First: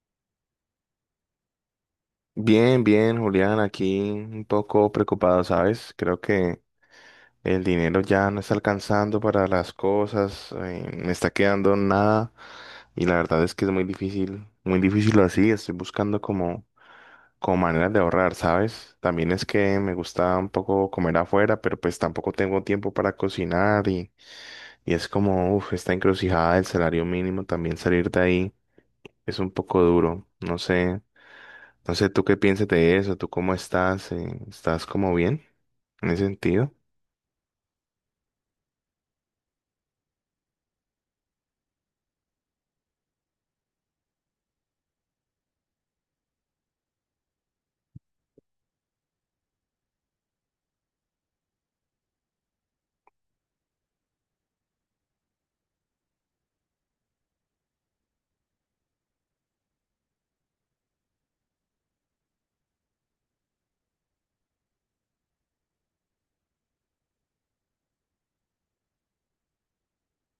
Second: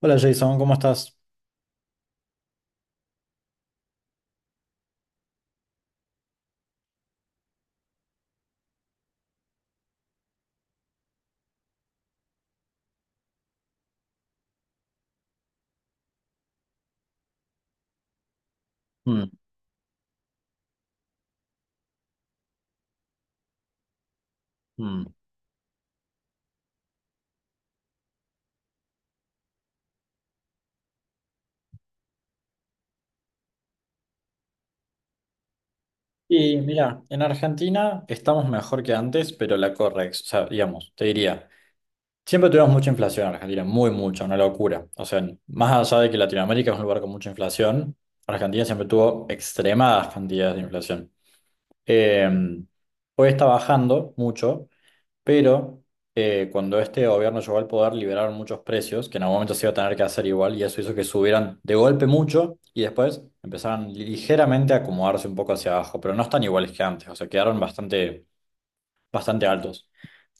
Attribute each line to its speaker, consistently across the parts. Speaker 1: Hola Jason, ¿cómo estás?
Speaker 2: Bien, bien, Julián, aquí un poco preocupado, ¿sabes? Creo que el dinero ya no está alcanzando para las cosas, me está quedando nada y la verdad es que es muy difícil así, estoy buscando como maneras de ahorrar, ¿sabes? También
Speaker 1: Mm,
Speaker 2: es que me gusta un poco comer afuera, pero pues tampoco tengo tiempo para cocinar y
Speaker 1: mm.
Speaker 2: es como, uff, esta encrucijada del salario mínimo, también salir de ahí es un poco duro, no sé, no sé, ¿tú qué piensas de eso? ¿Tú cómo estás? ¿Estás como bien en ese
Speaker 1: Y
Speaker 2: sentido?
Speaker 1: mira, en Argentina estamos mejor que antes, pero la correx, o sea, digamos, te diría, siempre tuvimos mucha inflación en Argentina, muy mucha, una locura. O sea, más allá de que Latinoamérica es un lugar con mucha inflación, Argentina siempre tuvo extremadas cantidades de inflación. Eh, hoy está bajando mucho, pero cuando este gobierno llegó al poder, liberaron muchos precios que en algún momento se iba a tener que hacer igual y eso hizo que subieran de golpe mucho y después empezaron ligeramente a acomodarse un poco hacia abajo, pero no están iguales que antes, o sea, quedaron bastante altos.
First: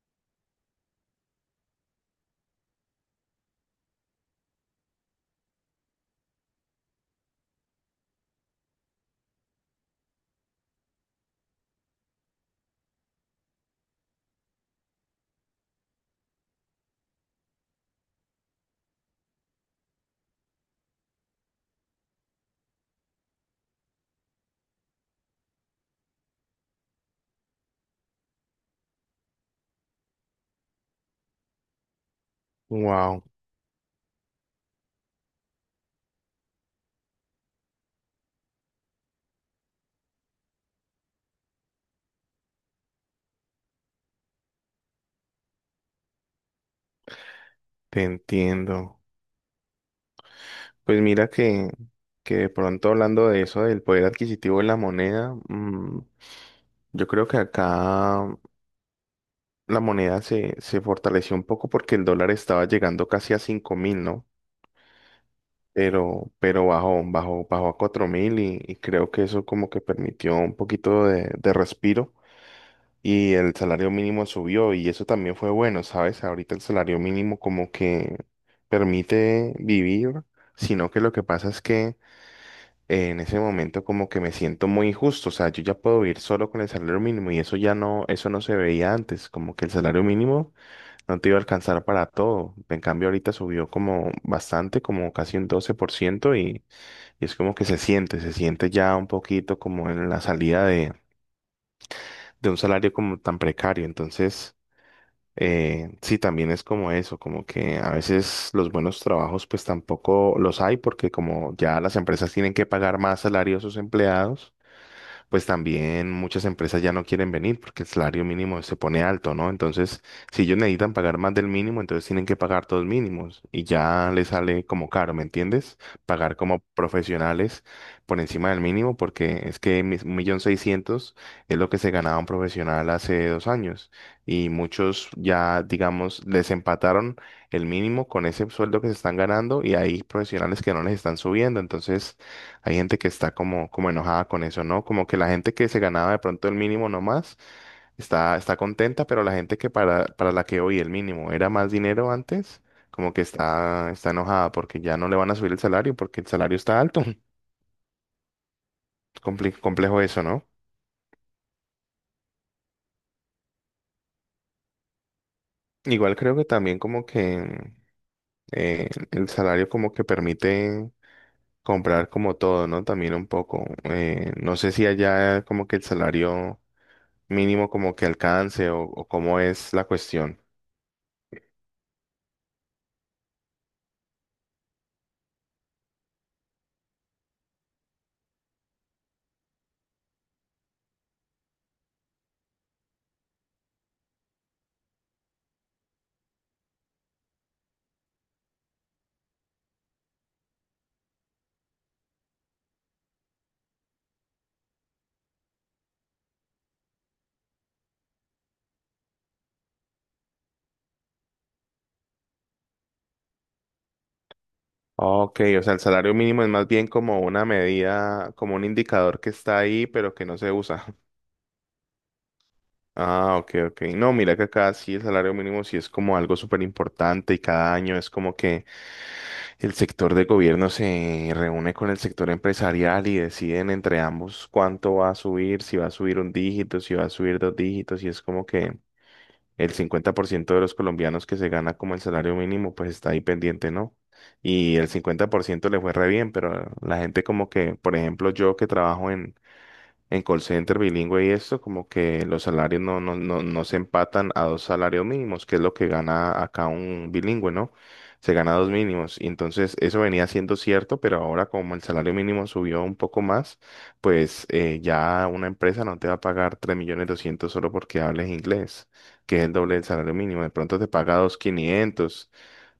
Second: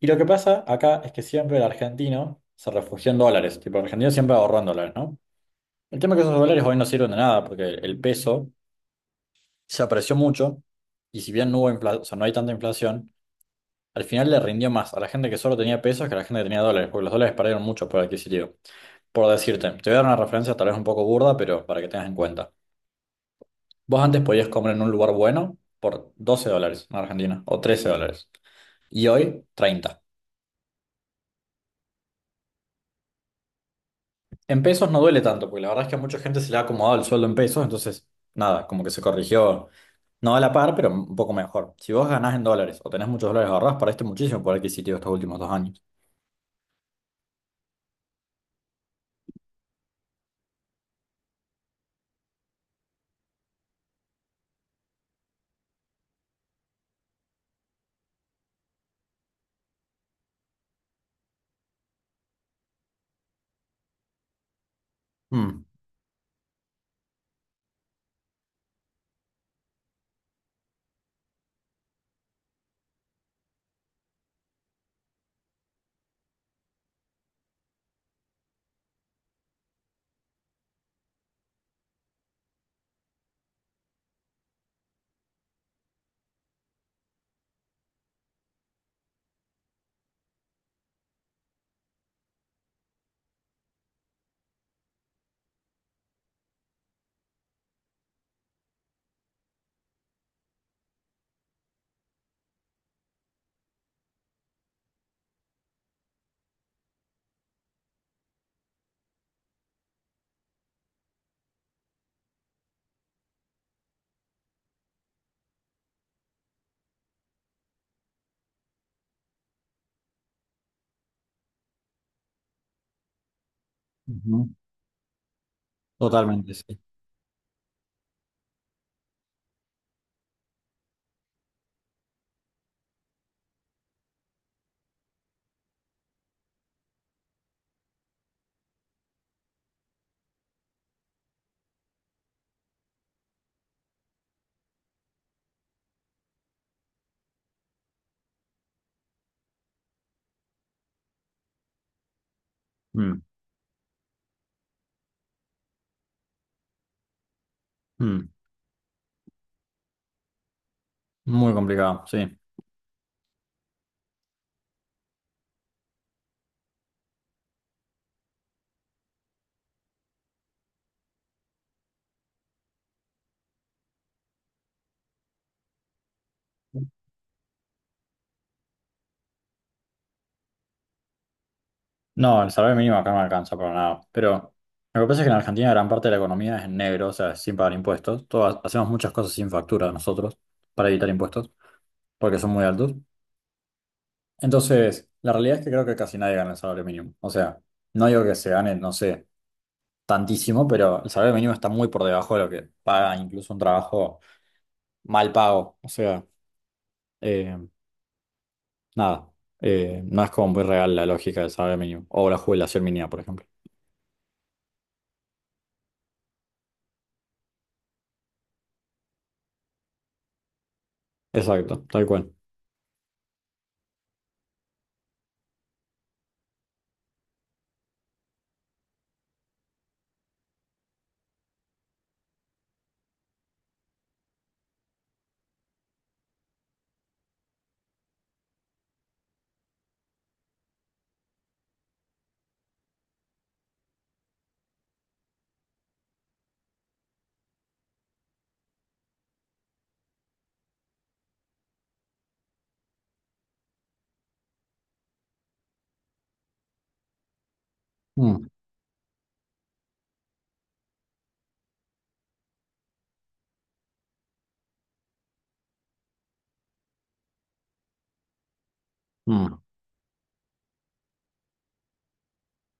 Speaker 1: Y lo que pasa acá es que siempre el argentino se refugió en dólares, tipo el argentino siempre ahorró en dólares, ¿no? El tema es que esos dólares hoy no sirven de nada porque el peso se apreció mucho y si bien no hubo infla- o sea, no hay tanta inflación, al final le rindió más a la gente que solo tenía pesos que a la gente que tenía dólares, porque los dólares perdieron mucho por adquisitivo. Por decirte, te voy a dar una referencia tal vez un poco burda, pero para que tengas en cuenta. Vos antes podías comer en un lugar bueno por 12 dólares en Argentina, o 13 dólares, y hoy 30.
Speaker 2: Wow,
Speaker 1: En pesos no duele tanto, porque la verdad es que a mucha gente se le ha acomodado el sueldo en pesos, entonces nada, como que se corrigió, no a la par, pero un poco mejor. Si vos ganás en dólares o tenés muchos dólares ahorrados, perdiste muchísimo por adquisitivo estos últimos 2 años.
Speaker 2: te entiendo. Pues mira que de pronto hablando de eso, del poder adquisitivo de la moneda, yo creo que acá la moneda se fortaleció un poco porque el dólar estaba llegando casi a 5.000, ¿no?
Speaker 1: Mm.
Speaker 2: Pero bajó, bajó, bajó a 4.000 y creo que eso como que permitió un poquito de respiro y el salario mínimo subió y eso también fue bueno, ¿sabes? Ahorita el salario mínimo como que permite vivir, sino que lo que pasa es que en ese momento como que me siento muy injusto, o sea, yo ya puedo vivir solo con el salario mínimo y eso ya no, eso no se veía antes, como que el salario mínimo no te iba a alcanzar para todo, en cambio ahorita subió como bastante, como casi un 12% y es como que se siente ya un poquito como en la salida de un salario como tan precario, entonces. Sí, también es como eso, como que a veces los buenos trabajos pues tampoco los hay porque como ya las empresas tienen que pagar más salario a sus empleados pues también muchas empresas ya no quieren venir porque el salario mínimo se pone alto, ¿no? Entonces, si ellos necesitan pagar más del mínimo, entonces tienen que pagar todos mínimos y ya les
Speaker 1: Ujú,
Speaker 2: sale como caro, ¿me entiendes? Pagar
Speaker 1: totalmente,
Speaker 2: como
Speaker 1: sí.
Speaker 2: profesionales por encima del mínimo porque es que 1.600.000 es lo que se ganaba un profesional hace 2 años y muchos ya, digamos, les empataron el mínimo con ese sueldo que se están ganando y hay profesionales que no les están subiendo, entonces hay gente que está como, como enojada con eso, ¿no? Como que la gente que se ganaba de pronto el mínimo nomás está contenta, pero la gente que para la que hoy el mínimo era más dinero antes, como
Speaker 1: Mm,
Speaker 2: que está enojada porque ya no le van a subir el salario porque el salario está alto.
Speaker 1: mm.
Speaker 2: Complejo eso, ¿no?
Speaker 1: Muy complicado, sí.
Speaker 2: Igual creo que también como que el salario como que permite comprar como todo, ¿no? También un poco. No sé si allá como que el salario mínimo como que alcance o cómo es la cuestión.
Speaker 1: No, el salario mínimo acá no alcanza para nada. Pero lo que pasa es que en Argentina gran parte de la economía es en negro, o sea, es sin pagar impuestos. Todos hacemos muchas cosas sin factura nosotros para evitar impuestos, porque son muy altos. Entonces, la realidad es que creo que casi nadie gana el salario mínimo. O sea, no digo que se gane, no sé, tantísimo, pero el salario mínimo está muy por debajo de lo que paga incluso un trabajo mal pago. O sea, eh, nada, no es como muy real la lógica del salario mínimo o la jubilación mínima, por ejemplo.
Speaker 2: Ok, o sea, el salario mínimo es más bien como una medida, como un indicador que está ahí, pero que no se usa.
Speaker 1: Exacto, tal cual.
Speaker 2: Ah, ok, ok. No, mira que acá sí el salario mínimo sí es como algo súper importante y cada año es como que el sector de gobierno se reúne con el sector empresarial y deciden entre ambos cuánto va a subir, si va a subir un dígito, si va a subir dos dígitos y es como que. El 50% de los colombianos que se gana como el salario mínimo, pues está ahí pendiente, ¿no? Y el 50% le fue re bien, pero la gente como que, por ejemplo, yo que trabajo en call center bilingüe y esto, como que los salarios no, no, no, no se empatan a dos salarios mínimos, que es lo que gana acá un bilingüe, ¿no? Se
Speaker 1: Mm,
Speaker 2: gana dos mínimos. Y entonces eso venía siendo cierto, pero ahora como el salario mínimo subió un poco más, pues ya una empresa no te va a pagar 3.200.000 solo porque hables inglés, que es el
Speaker 1: mm,
Speaker 2: doble del salario mínimo. De pronto te paga 2.500.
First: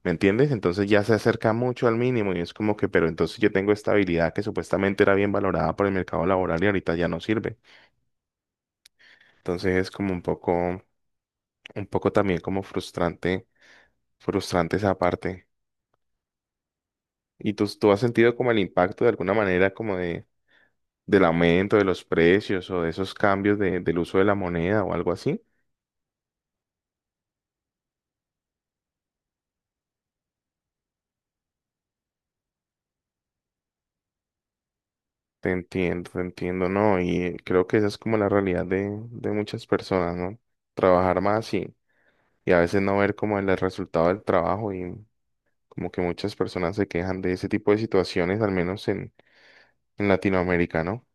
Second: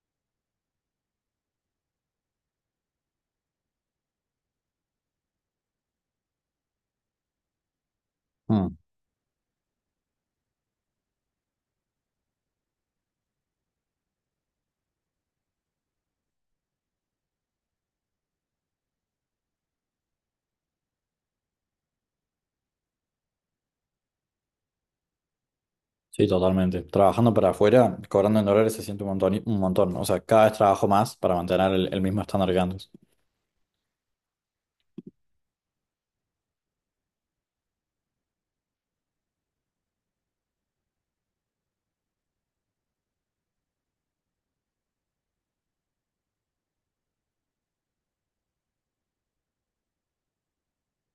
Speaker 2: ¿Me entiendes? Entonces ya se acerca mucho al mínimo y es como que, pero entonces yo tengo esta habilidad que supuestamente era bien valorada por el mercado laboral y ahorita ya no sirve.
Speaker 1: mm.
Speaker 2: Entonces es como un poco también como frustrante, frustrante esa parte. ¿Y tú has sentido como el impacto de alguna manera como del aumento de los precios o de esos cambios del uso de la moneda o algo así?
Speaker 1: Sí, totalmente. Trabajando para afuera, cobrando en dólares se siente un montón, un montón, ¿no? O sea, cada vez trabajo más para mantener el mismo estándar que antes.
Speaker 2: Te entiendo, ¿no? Y creo que esa es como la realidad de muchas personas, ¿no? Trabajar más, y a veces no ver como el resultado del trabajo y como que muchas personas se quejan de ese tipo de situaciones, al menos en Latinoamérica, ¿no?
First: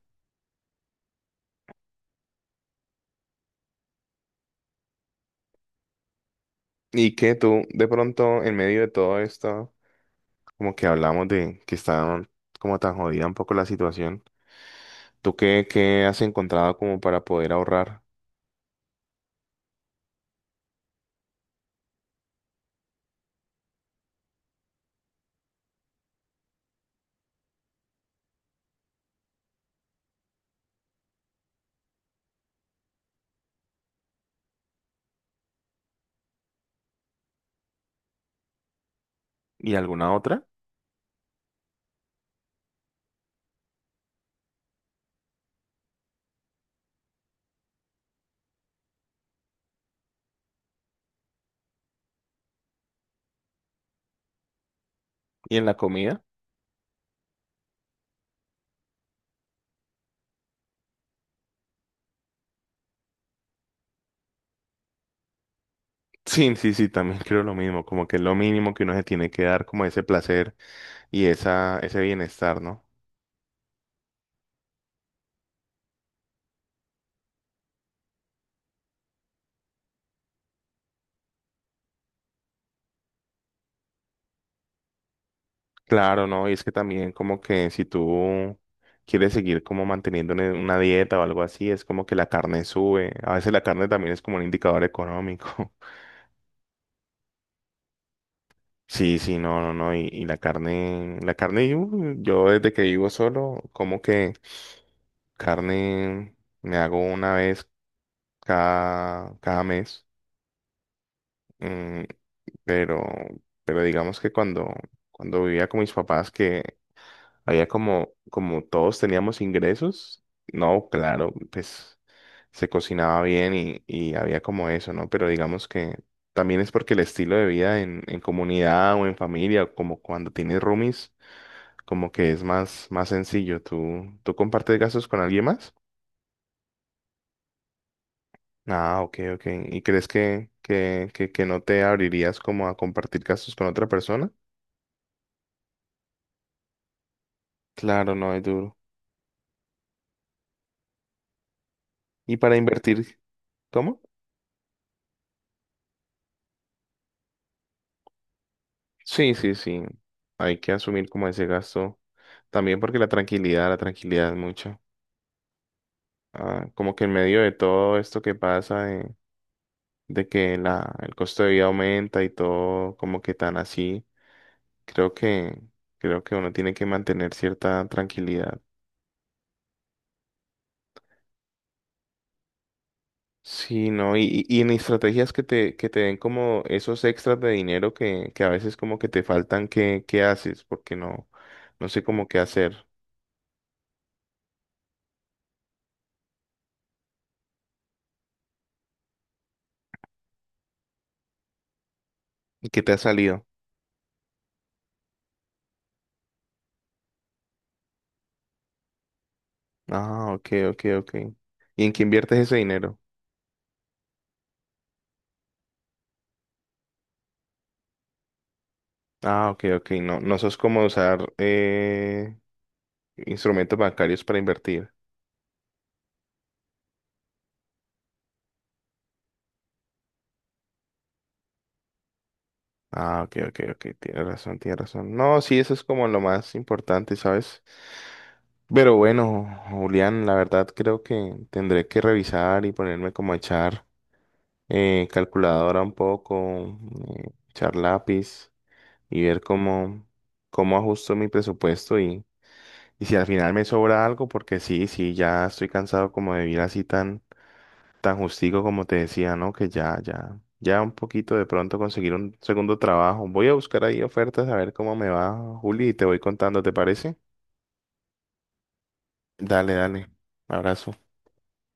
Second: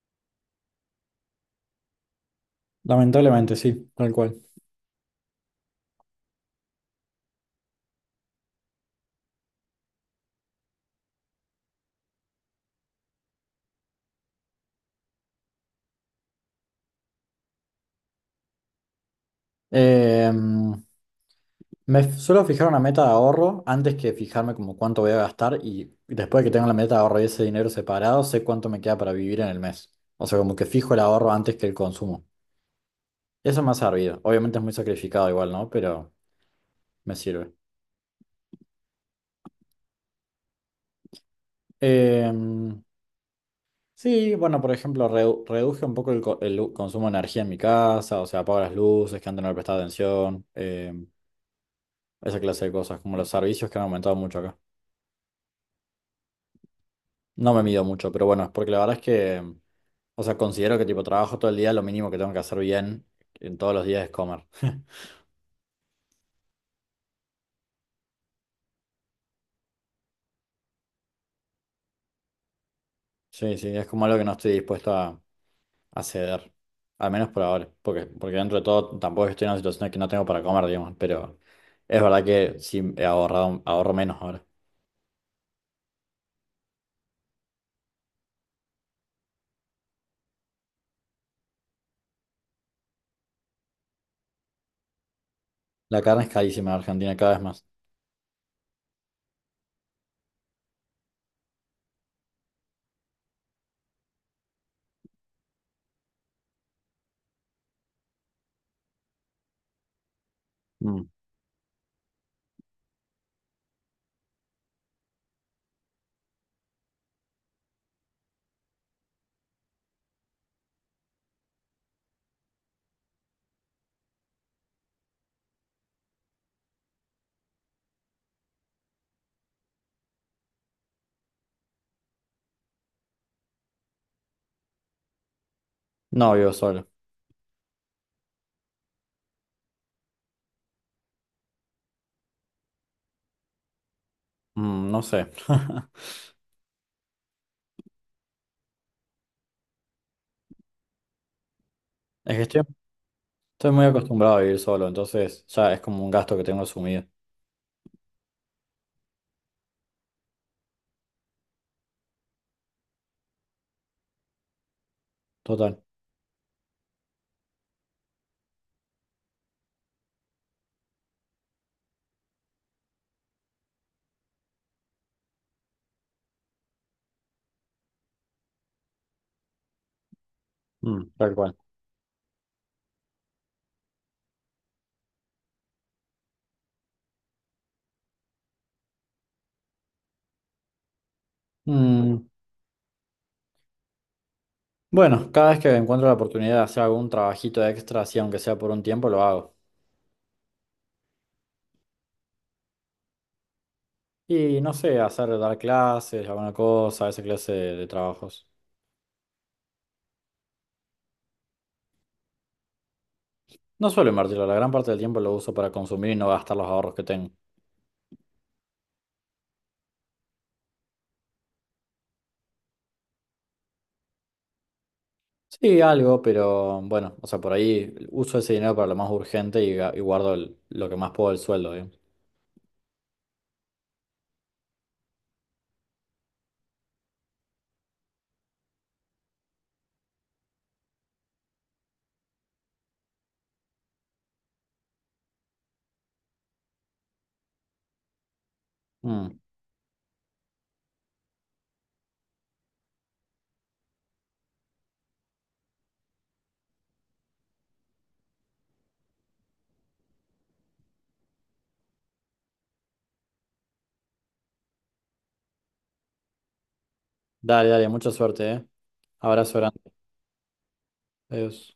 Speaker 1: Lamentablemente, sí, tal cual.
Speaker 2: Y que tú de pronto en medio de todo esto, como que hablamos de que está como tan jodida un poco la situación, ¿tú qué has encontrado como para poder ahorrar?
Speaker 1: Eh, suelo fijar una meta de ahorro antes que fijarme como cuánto voy a gastar y después de que tengo la meta de ahorro y ese dinero separado, sé cuánto me queda para vivir en el mes. O sea, como que fijo el ahorro antes que el consumo. Eso me ha servido. Obviamente es muy sacrificado igual, ¿no? Pero me sirve.
Speaker 2: ¿Y alguna otra?
Speaker 1: Eh, Sí, bueno, por ejemplo, reduje un poco el consumo de energía en mi casa, o sea, apago las luces, que antes no le prestaba atención, esa clase de cosas, como los servicios que han aumentado mucho acá.
Speaker 2: ¿Y en la comida?
Speaker 1: No me mido mucho, pero bueno, es porque la verdad es que, o sea, considero que tipo trabajo todo el día, lo mínimo que tengo que hacer bien en todos los días es comer.
Speaker 2: Sí, sí, sí, también creo lo mismo, como que es lo mínimo que uno se tiene que dar como ese placer y esa, ese bienestar, ¿no?
Speaker 1: Sí, sí, es como algo que no estoy dispuesto a ceder, al menos por ahora, porque, porque dentro de todo tampoco estoy en una situación en que no tengo para comer, digamos, pero es verdad que sí he ahorrado, ahorro menos ahora.
Speaker 2: Claro, ¿no? Y es que también como que si tú quieres seguir como manteniendo una dieta o algo así, es como que la carne sube. A veces la carne también es como un indicador económico.
Speaker 1: La carne es carísima en Argentina, cada vez más.
Speaker 2: Sí, sí, no, no, no. Y la carne, yo desde que vivo solo, como que carne me hago una vez cada mes.
Speaker 1: Mm.
Speaker 2: mm, pero, digamos que cuando vivía con mis papás, que había como, como todos teníamos ingresos, no, claro, pues se cocinaba bien y había como eso, ¿no? Pero digamos que también es porque el estilo de vida en comunidad o en familia, o como cuando tienes roomies, como que es más, más sencillo. Tú compartes gastos con alguien más?
Speaker 1: No vivo solo.
Speaker 2: Ah, ok, ok. ¿Y crees que no te abrirías como a compartir gastos con otra persona?
Speaker 1: Mm, no sé.
Speaker 2: Claro, no es duro.
Speaker 1: Es
Speaker 2: ¿Y
Speaker 1: que
Speaker 2: para
Speaker 1: estoy,
Speaker 2: invertir?
Speaker 1: estoy muy
Speaker 2: ¿Cómo?
Speaker 1: acostumbrado a vivir solo, entonces ya es como un gasto que tengo asumido.
Speaker 2: Sí, sí, sí. Hay que asumir como ese gasto. También porque la tranquilidad es mucho.
Speaker 1: Total.
Speaker 2: Ah, como que en medio de todo esto que pasa, de que el costo de vida aumenta y todo como que tan así, creo creo que uno tiene que mantener cierta tranquilidad.
Speaker 1: Mm. Tal cual.
Speaker 2: Sí, ¿no? Y en estrategias que te den como esos extras de dinero que a veces como que te faltan, qué haces? Porque no, no sé
Speaker 1: Mm,
Speaker 2: cómo qué hacer.
Speaker 1: bueno, cada vez que encuentro la oportunidad de hacer algún trabajito extra, así aunque sea por un tiempo, lo hago.
Speaker 2: ¿Y qué te ha salido?
Speaker 1: Y no sé, hacer, dar clases, alguna cosa, esa clase de trabajos.
Speaker 2: Ah, ok, ok, ok. ¿Y en qué inviertes ese dinero?
Speaker 1: No suelo invertirlo, la gran parte del tiempo lo uso para consumir y no gastar los ahorros que tengo.
Speaker 2: Ah, ok, ok. No, no sos como usar instrumentos bancarios para invertir.
Speaker 1: Sí, algo, pero bueno, o sea, por ahí uso ese dinero para lo más urgente y y guardo lo que más puedo del sueldo, digamos.
Speaker 2: Ah, ok, ok, ok. Tienes razón, tienes razón. No, sí, eso es como lo más importante, ¿sabes? Pero bueno, Julián, la verdad creo que tendré que revisar y ponerme como a echar calculadora un poco, echar lápiz y
Speaker 1: Mm.
Speaker 2: ver cómo, cómo ajusto mi presupuesto. Y si al final me sobra algo, porque sí, sí, ya estoy cansado como de vivir así tan, tan justico como te decía, ¿no? Que ya, ya, ya un poquito de pronto conseguir un segundo trabajo. Voy a buscar ahí ofertas a ver cómo me va, Juli, y te voy contando, ¿te parece?
Speaker 1: Dale, dale, mucha suerte, ¿eh? Abrazo
Speaker 2: Dale,
Speaker 1: grande.
Speaker 2: dale. Abrazo.
Speaker 1: Adiós.